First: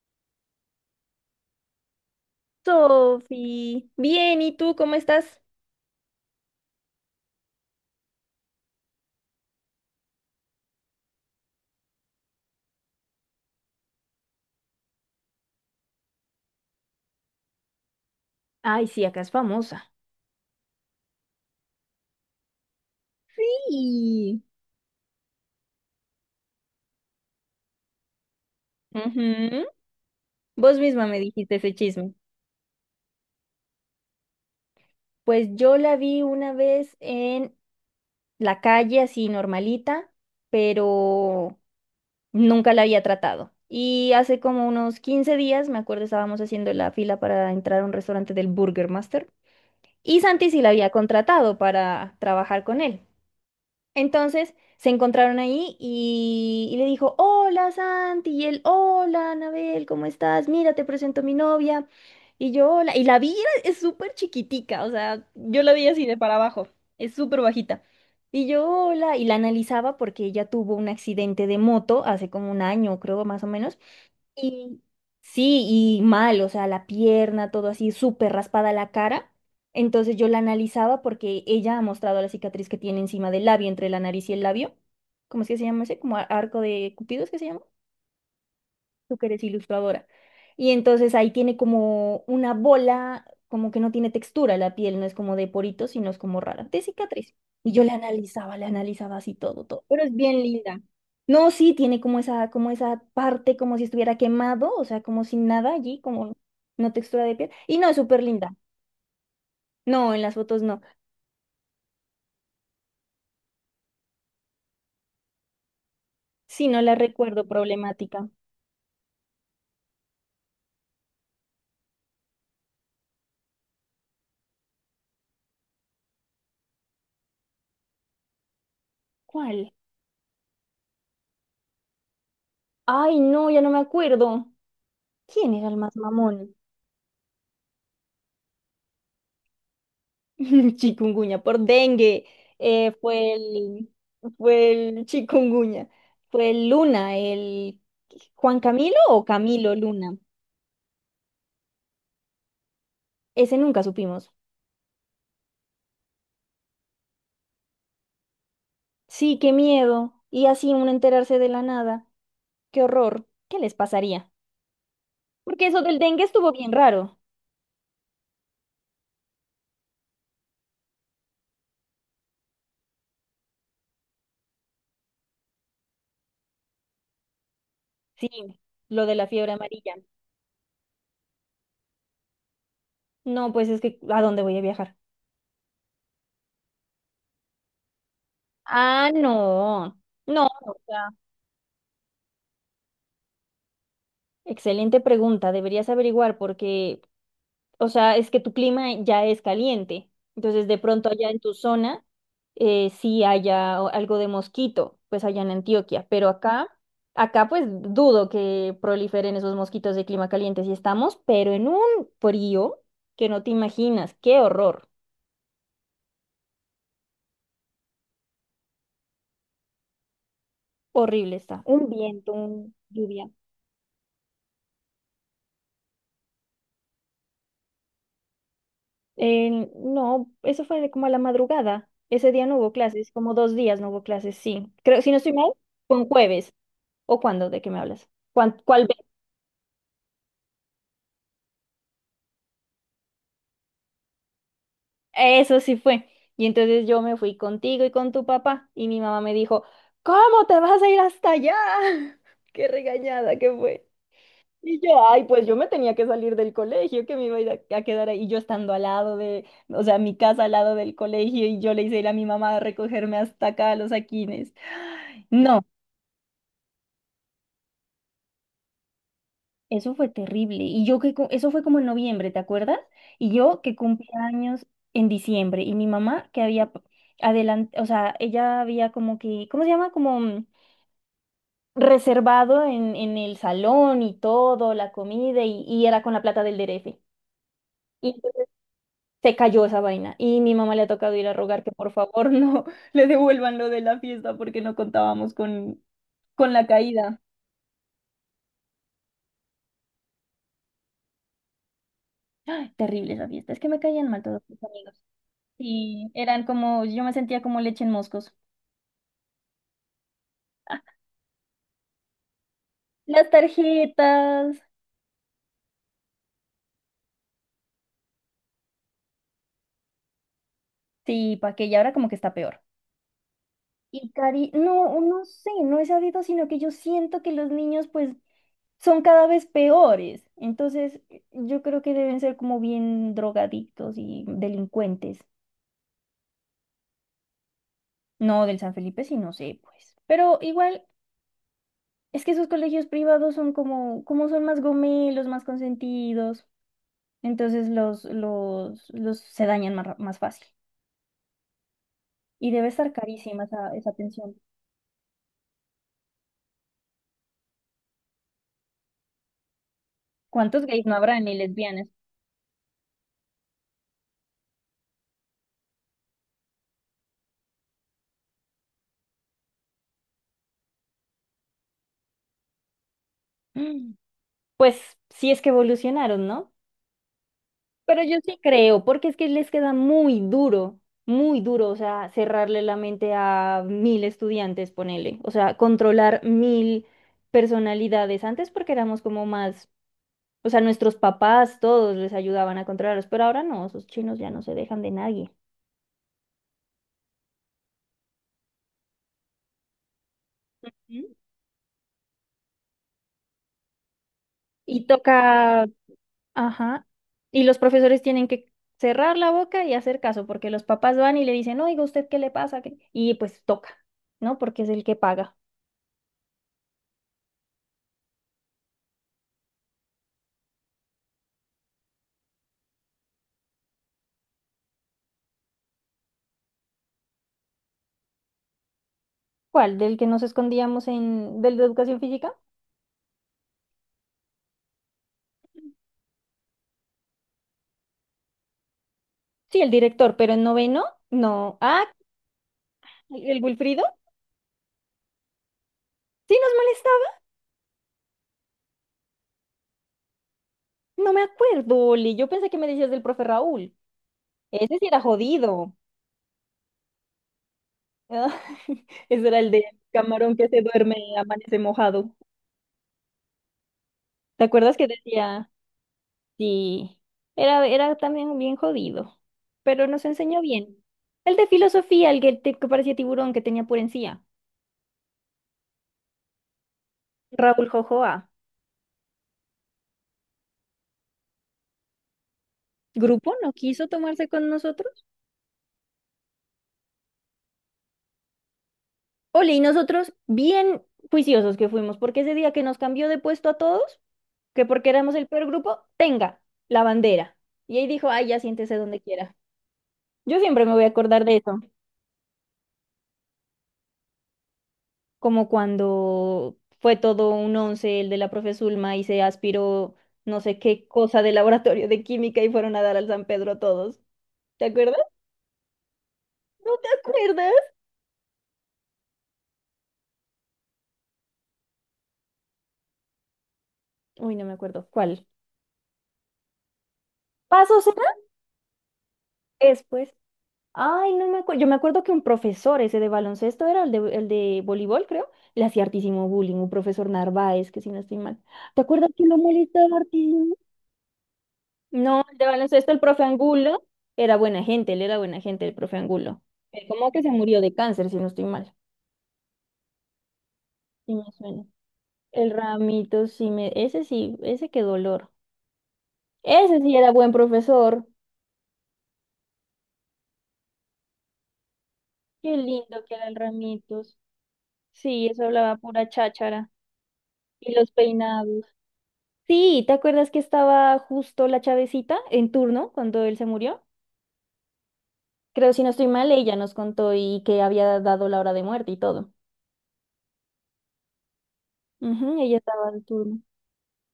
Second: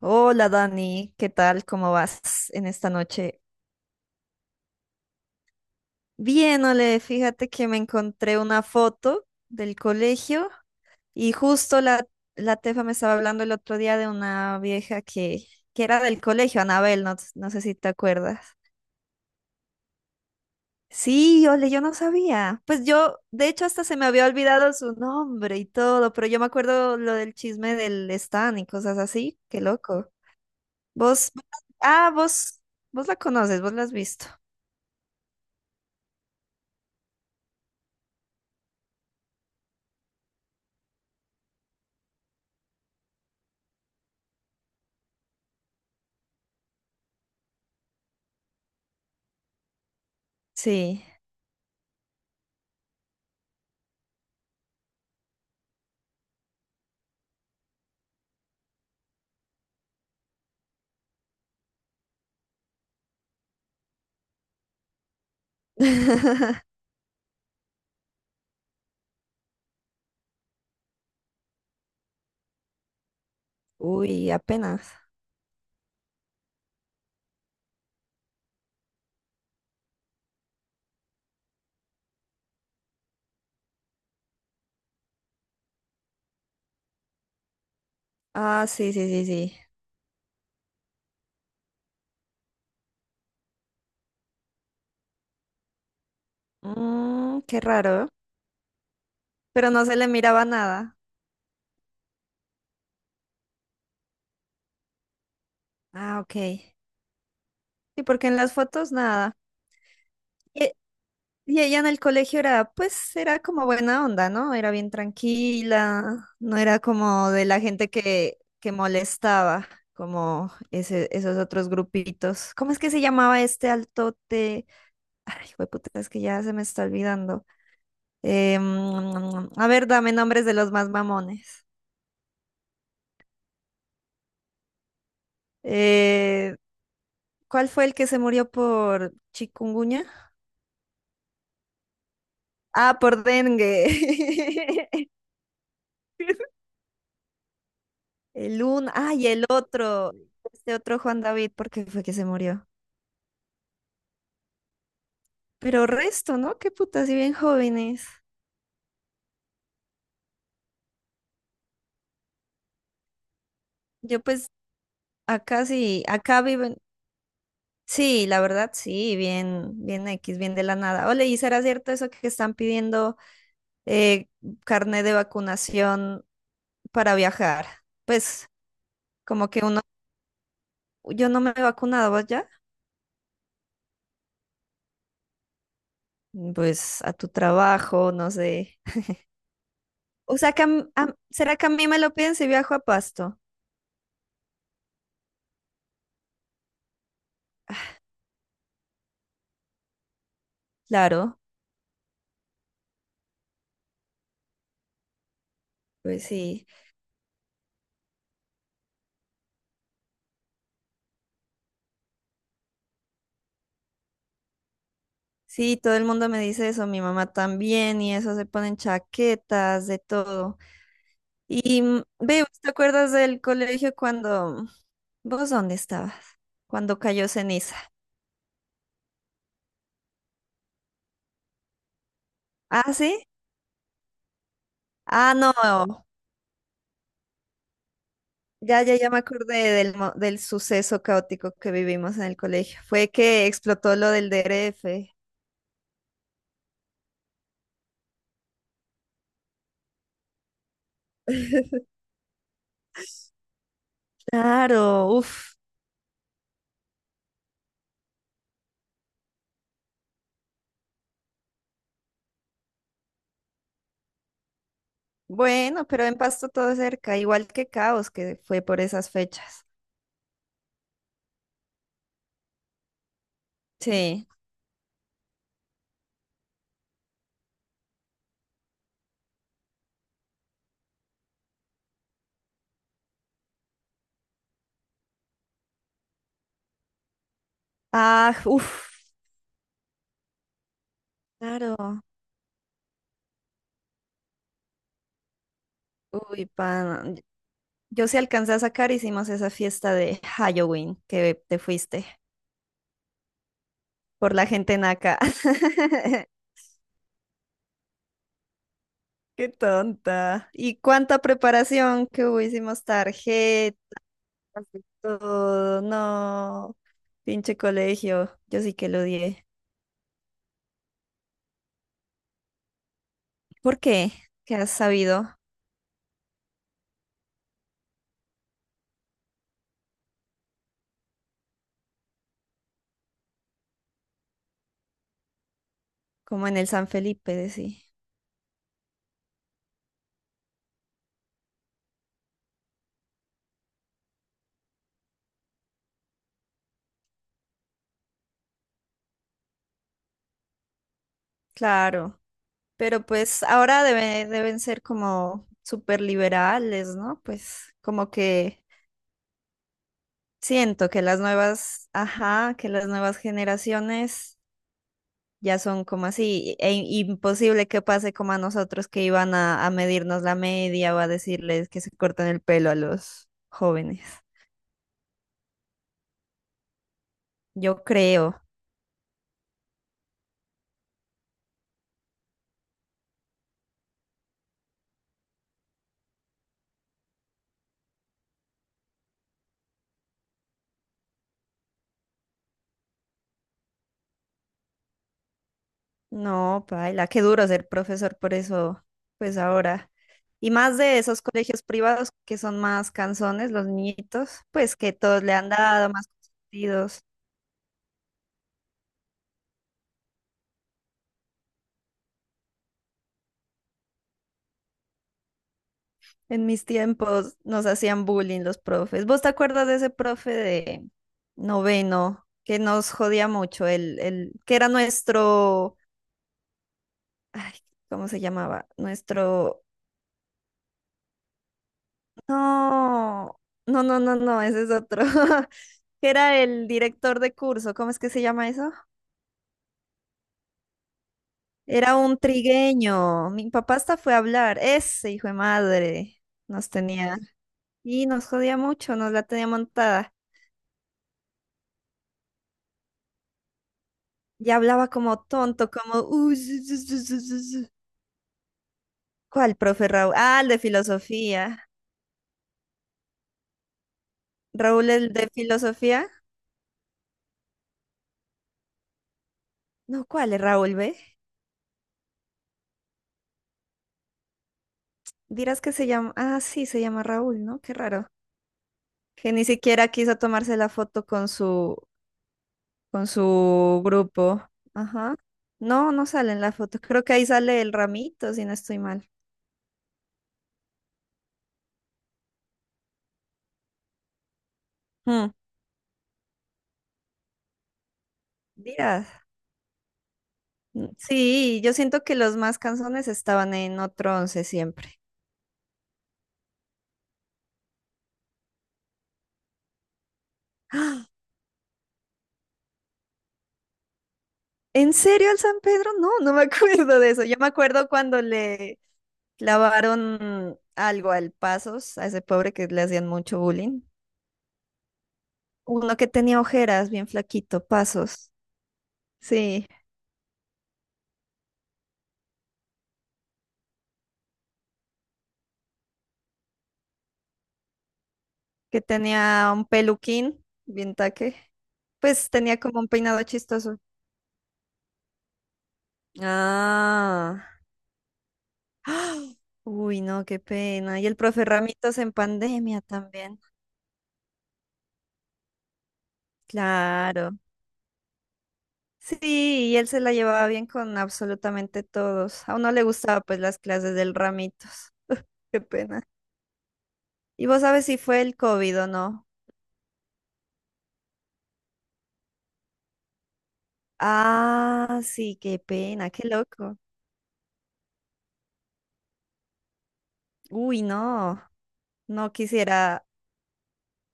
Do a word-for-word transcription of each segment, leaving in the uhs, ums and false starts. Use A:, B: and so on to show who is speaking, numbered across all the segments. A: Hola Dani, ¿qué tal? ¿Cómo vas en esta noche?
B: Sofi, bien, ¿y tú cómo estás?
A: Bien, Ole, fíjate que me encontré una foto del colegio y justo la, la Tefa me estaba hablando el otro día de una vieja que, que era del colegio, Anabel, no, no sé si te acuerdas.
B: Ay, sí, acá es famosa.
A: Sí, Ole, yo no sabía. Pues yo, de hecho, hasta se me había
B: Sí.
A: olvidado su nombre y todo, pero yo me acuerdo lo del chisme del Stan y cosas así, qué
B: Ujú.
A: loco.
B: Vos misma me
A: Vos,
B: dijiste ese chisme.
A: ah, vos, Vos la conoces, vos la has visto.
B: Pues yo la vi una vez en la calle, así normalita, pero nunca la había tratado. Y hace como unos quince días, me acuerdo, estábamos haciendo la fila para entrar a un restaurante del Burger Master. Y Santi sí la había
A: Sí.
B: contratado para trabajar con él. Entonces se encontraron ahí y, y le dijo, hola Santi, y él, hola Anabel, ¿cómo estás? Mira, te presento a mi novia. Y yo, hola, y la vi, era- es súper chiquitica, o sea, yo la vi así de para abajo, es súper bajita. Y yo, hola, y la analizaba porque ella tuvo un accidente de moto hace como un año, creo, más o menos.
A: Uy,
B: Y
A: apenas.
B: sí, y mal, o sea, la pierna, todo así, súper raspada la cara. Entonces yo la analizaba porque ella ha mostrado la cicatriz que tiene encima del labio, entre la nariz y el labio. ¿Cómo es que se llama ese? Como ar- arco de Cupido, ¿es que se llama?
A: Ah, sí, sí,
B: Tú que
A: sí,
B: eres
A: sí.
B: ilustradora. Y entonces ahí tiene como una bola, como que no tiene textura la piel, no es como de poritos, sino es como rara, de cicatriz.
A: Mm, qué
B: Y yo la
A: raro,
B: analizaba, la analizaba así todo,
A: pero
B: todo,
A: no se
B: pero
A: le
B: es bien
A: miraba
B: linda.
A: nada.
B: No, sí, tiene como esa, como esa parte, como si estuviera quemado, o sea, como sin nada allí,
A: Ah,
B: como
A: ok.
B: no textura de piel. Y no, es
A: Sí,
B: súper
A: porque en las
B: linda.
A: fotos nada.
B: No, en las fotos
A: Y,
B: no.
A: y ella en el colegio era, pues, era como buena onda, ¿no? Era bien tranquila, no
B: Sí,
A: era
B: no la
A: como de
B: recuerdo
A: la gente
B: problemática.
A: que, que molestaba, como ese, esos otros grupitos. ¿Cómo es que se llamaba este altote? Ay, puta, es que ya se me está olvidando. Eh, mm, a
B: ¿Cuál?
A: ver, dame nombres de los más mamones.
B: Ay, no, ya no me acuerdo. ¿Quién era el más mamón?
A: Eh, ¿Cuál fue el que se murió por chikungunya?
B: Chikungunya, por dengue, eh,
A: Ah, por
B: fue
A: dengue.
B: el, fue el chikungunya, fue el Luna, el Juan
A: El uno,
B: Camilo
A: ah,
B: o
A: y el
B: Camilo
A: otro,
B: Luna,
A: este otro Juan David, ¿por qué fue que se murió?
B: ese nunca supimos.
A: Pero resto, ¿no? Qué puta, si bien jóvenes.
B: Sí, qué miedo, y así uno enterarse de la nada, qué horror, ¿qué les
A: Yo
B: pasaría?
A: pues acá
B: Porque eso del
A: sí,
B: dengue
A: acá
B: estuvo bien
A: viven.
B: raro,
A: Sí, la verdad, sí, bien, bien X, bien de la nada. Ole, ¿y será cierto eso que están pidiendo eh, carnet de vacunación para viajar?
B: sí,
A: Pues
B: lo de la
A: como
B: fiebre
A: que uno,
B: amarilla.
A: yo no me he vacunado, ¿vos ya?
B: No, pues es que, ¿a dónde voy a viajar?
A: Pues a tu trabajo, no sé.
B: Ah, no,
A: O
B: no,
A: sea, que a
B: o
A: m-
B: sea,
A: a- ¿será que a mí me lo piden si viajo a Pasto?
B: excelente pregunta, deberías averiguar porque o sea, es que tu clima ya es caliente. Entonces, de pronto allá
A: Claro,
B: en tu zona eh, sí haya o- algo de mosquito, pues allá en Antioquia,
A: pues
B: pero
A: sí.
B: acá, acá pues dudo que proliferen esos mosquitos de clima caliente si estamos, pero en un frío que no te imaginas, qué horror.
A: Sí, todo el mundo me dice eso, mi mamá también, y eso se ponen chaquetas, de todo.
B: Horrible está.
A: Y
B: Un
A: mm,
B: viento,
A: ve, ¿te
B: un
A: acuerdas
B: lluvia.
A: del colegio cuando... ¿Vos dónde estabas? Cuando cayó ceniza.
B: Eh, no, eso fue de como a la madrugada. Ese día no hubo
A: ¿Ah,
B: clases,
A: sí?
B: como dos días no hubo clases, sí. Creo, si no estoy
A: Ah,
B: mal,
A: no.
B: con jueves. ¿O cuándo? ¿De qué me hablas? ¿Cuán-
A: Ya,
B: ¿Cuál?
A: ya, ya me acordé del, mo- del suceso caótico que vivimos en el colegio. Fue que explotó lo del D R F.
B: Eso sí fue. Y entonces yo me fui contigo y con tu papá y mi mamá me dijo, ¿cómo te vas a ir hasta allá? Qué regañada que fue. Y yo,
A: Claro,
B: ay, pues yo
A: uff.
B: me tenía que salir del colegio, que me iba a ir a, a quedar ahí, y yo estando al lado de, o sea, mi casa al lado del colegio, y yo le hice ir a mi mamá a recogerme hasta acá a los Aquines. No.
A: Bueno, pero en Pasto todo cerca, igual que Caos, que fue por esas fechas.
B: Eso fue terrible. Y yo que cu- eso fue como en noviembre, ¿te acuerdas? Y yo que cumplía
A: Sí.
B: años en diciembre y mi mamá que había adelante, o sea, ella había como que, ¿cómo se llama? Como mm, reservado en, en el salón y todo, la comida y, y era con la plata del D R F. Y
A: Ah,
B: entonces
A: uff,
B: se cayó esa vaina y mi mamá le ha tocado ir a rogar que por
A: claro.
B: favor no le devuelvan lo de la fiesta porque no contábamos con,
A: Uy,
B: con la
A: pana.
B: caída.
A: Yo sí alcancé a sacar, hicimos esa fiesta de Halloween que te fuiste
B: ¡Ay! Terrible esa fiesta. Es que me caían mal
A: por
B: todos
A: la
B: mis
A: gente
B: amigos.
A: naca.
B: Sí, eran como, yo me sentía como leche en moscos.
A: Qué tonta. ¿Y cuánta preparación que hubo? Hicimos
B: Las
A: tarjetas,
B: tarjetas,
A: de todo. No, pinche colegio. Yo sí que lo odié.
B: sí, pa' que y ahora como que está peor.
A: ¿Por
B: Y
A: qué?
B: Cari,
A: ¿Qué has
B: no, no
A: sabido?
B: sé, no he sabido, sino que yo siento que los niños pues son cada vez peores. Entonces, yo creo que deben ser como bien drogadictos y delincuentes.
A: Como en el San Felipe, de sí.
B: No del San Felipe, sí, no sé, pues. Pero igual, es que esos colegios privados son como, como son más gomelos, más consentidos. Entonces los, los, los se dañan más, ra- más fácil.
A: Claro.
B: Y debe estar
A: Pero pues
B: carísima esa,
A: ahora
B: esa
A: debe-
B: pensión.
A: deben ser como súper liberales, ¿no? Pues como que
B: ¿Cuántos gays
A: siento
B: no
A: que
B: habrá
A: las
B: ni lesbianas?
A: nuevas, ajá, que las nuevas generaciones ya son como así, e imposible que pase como a nosotros que iban a, a medirnos la media o a decirles que se corten el pelo a los
B: Mm,
A: jóvenes.
B: pues sí es que evolucionaron, ¿no?
A: Yo
B: Pero yo sí
A: creo.
B: creo, porque es que les queda muy duro, muy duro, o sea, cerrarle la mente a mil estudiantes, ponele, o sea, controlar mil personalidades. Antes porque éramos como más, o sea, nuestros papás todos les ayudaban a controlarlos, pero ahora no, esos chinos ya no se dejan de nadie.
A: No, paila, qué duro ser profesor por eso, pues ahora. Y más de
B: ¿Mm?
A: esos colegios privados que son más canzones, los niñitos, pues
B: Y
A: que todos le han
B: toca.
A: dado más
B: Ajá.
A: consentidos.
B: Y los profesores tienen que cerrar la boca y hacer caso, porque los papás van y le dicen, oiga, ¿usted qué le pasa? ¿Qué-? Y pues toca, ¿no? Porque es el que paga.
A: En mis tiempos nos hacían bullying los profes. ¿Vos te acuerdas de ese profe de noveno que nos jodía mucho? El, el que era nuestro, ay, ¿cómo se llamaba? Nuestro
B: ¿Cuál? ¿Del que nos escondíamos en, del de educación física?
A: No, no, no, no, no, ese es otro. Que era el director de curso, ¿cómo es que se llama eso?
B: Sí, el director, pero en noveno, no. Ah,
A: Era un trigueño.
B: ¿el
A: Mi papá
B: Wilfrido?
A: hasta fue a hablar. Ese hijo de madre
B: Sí, nos
A: nos tenía.
B: molestaba.
A: Y nos jodía mucho, nos la tenía montada.
B: No me acuerdo, Oli. Yo pensé que me decías del profe Raúl.
A: Y
B: Ese sí
A: hablaba
B: era
A: como tonto,
B: jodido.
A: como... "Uh, zu, zu, zu, zu, zu, zu".
B: Ah, ese era el
A: ¿Cuál,
B: de
A: profe Raúl?
B: camarón
A: Ah,
B: que
A: el de
B: se duerme y amanece
A: filosofía.
B: mojado. ¿Te acuerdas que
A: ¿Raúl el de
B: decía?
A: filosofía?
B: Sí, era, era también bien jodido, pero
A: No,
B: nos
A: ¿cuál es
B: enseñó
A: Raúl,
B: bien.
A: ve?
B: El de filosofía, el que, te- que parecía tiburón que tenía por encía.
A: Dirás que se llama... Ah, sí, se llama Raúl, ¿no?
B: Raúl
A: Qué raro.
B: Jojoa.
A: Que ni siquiera quiso tomarse la foto con su, con
B: Grupo no
A: su
B: quiso tomarse
A: grupo.
B: con nosotros.
A: Ajá. No, no sale en la foto. Creo que ahí sale el ramito, si no estoy mal.
B: Ole, y nosotros bien juiciosos que fuimos, porque ese día que nos cambió de puesto a todos, que porque éramos el
A: Mm,
B: peor grupo, tenga la bandera. Y ahí dijo, ay, ya siéntese donde
A: Díaz.
B: quiera. Yo siempre me voy
A: Mm,
B: a acordar de eso.
A: Sí, yo siento que los más canzones estaban en otro once siempre.
B: Como cuando fue todo un once el de la profe Zulma y se aspiró no sé qué
A: ¡Ah!
B: cosa de laboratorio de química y fueron a dar al San Pedro todos. ¿Te
A: ¿En
B: acuerdas?
A: serio el San Pedro? No, no me
B: ¿No te
A: acuerdo de eso. Yo me
B: acuerdas?
A: acuerdo cuando le clavaron algo al Pasos, a ese pobre que le hacían mucho bullying.
B: Uy, no me acuerdo. ¿Cuál?
A: Uno que tenía ojeras, bien flaquito,
B: ¿Pasos era?
A: Pasos. Sí.
B: Después. Ay, no me acuerdo. Yo me acuerdo que un profesor, ese de baloncesto era el de, el de voleibol, creo, le hacía hartísimo bullying, un profesor Narváez, que si no estoy mal. ¿Te
A: Que
B: acuerdas que lo
A: tenía un
B: molestaba
A: peluquín,
B: hartísimo?
A: bien taque.
B: No,
A: Pues
B: el de
A: tenía como un
B: baloncesto, el profe
A: peinado chistoso.
B: Angulo, era buena gente, él era buena gente, el profe Angulo. Eh, ¿Cómo que se
A: Ah.
B: murió de cáncer, si no estoy mal?
A: ¡Ah! Uy, no, qué pena. Y
B: Sí
A: el
B: me
A: profe
B: suena.
A: Ramitos en
B: El
A: pandemia
B: Ramito,
A: también.
B: sí me... Ese sí, ese qué dolor. Ese sí era buen
A: Claro.
B: profesor.
A: Sí, y él se la llevaba bien con absolutamente todos. A
B: Qué
A: uno le
B: lindo que
A: gustaba
B: era el
A: pues las clases del
B: Ramitos.
A: Ramitos.
B: Sí, eso
A: Qué
B: hablaba
A: pena.
B: pura cháchara.
A: ¿Y vos
B: Y
A: sabes
B: los
A: si fue el
B: peinados.
A: COVID o no?
B: Sí, ¿te acuerdas que estaba justo la Chavecita en turno cuando él se murió?
A: Ah, sí, qué
B: Creo, si no estoy
A: pena, qué
B: mal, ella nos
A: loco.
B: contó y que había dado la hora de muerte y todo.
A: Uy, no. No
B: Ujú, ella estaba en
A: quisiera
B: turno.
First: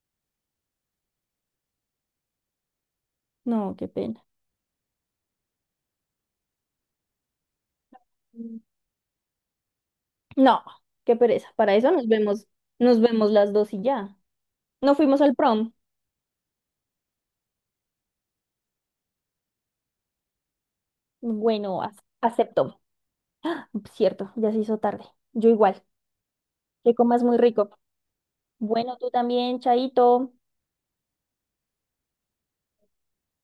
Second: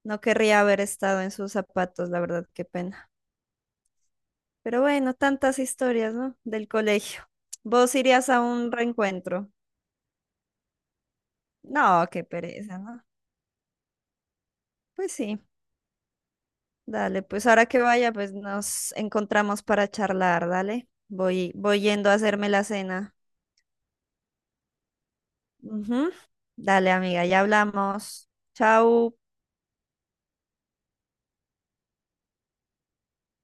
A: No querría haber estado en sus zapatos, la verdad, qué pena.
B: No, qué pena.
A: Pero bueno, tantas historias, ¿no? Del colegio. ¿Vos irías a un reencuentro?
B: No, qué pereza. Para eso
A: No,
B: nos
A: qué
B: vemos,
A: pereza,
B: nos
A: ¿no?
B: vemos las dos y ya. No
A: Pues
B: fuimos al
A: sí,
B: prom.
A: dale, pues ahora que vaya, pues nos encontramos para charlar, dale. Voy,
B: Bueno,
A: voy
B: ac-
A: yendo a hacerme la
B: acepto.
A: cena.
B: Cierto, ya se hizo tarde. Yo igual.
A: Ujú. Dale,
B: Que comas
A: amiga,
B: muy
A: ya
B: rico.
A: hablamos.
B: Bueno, tú
A: Chau.
B: también, Chaito.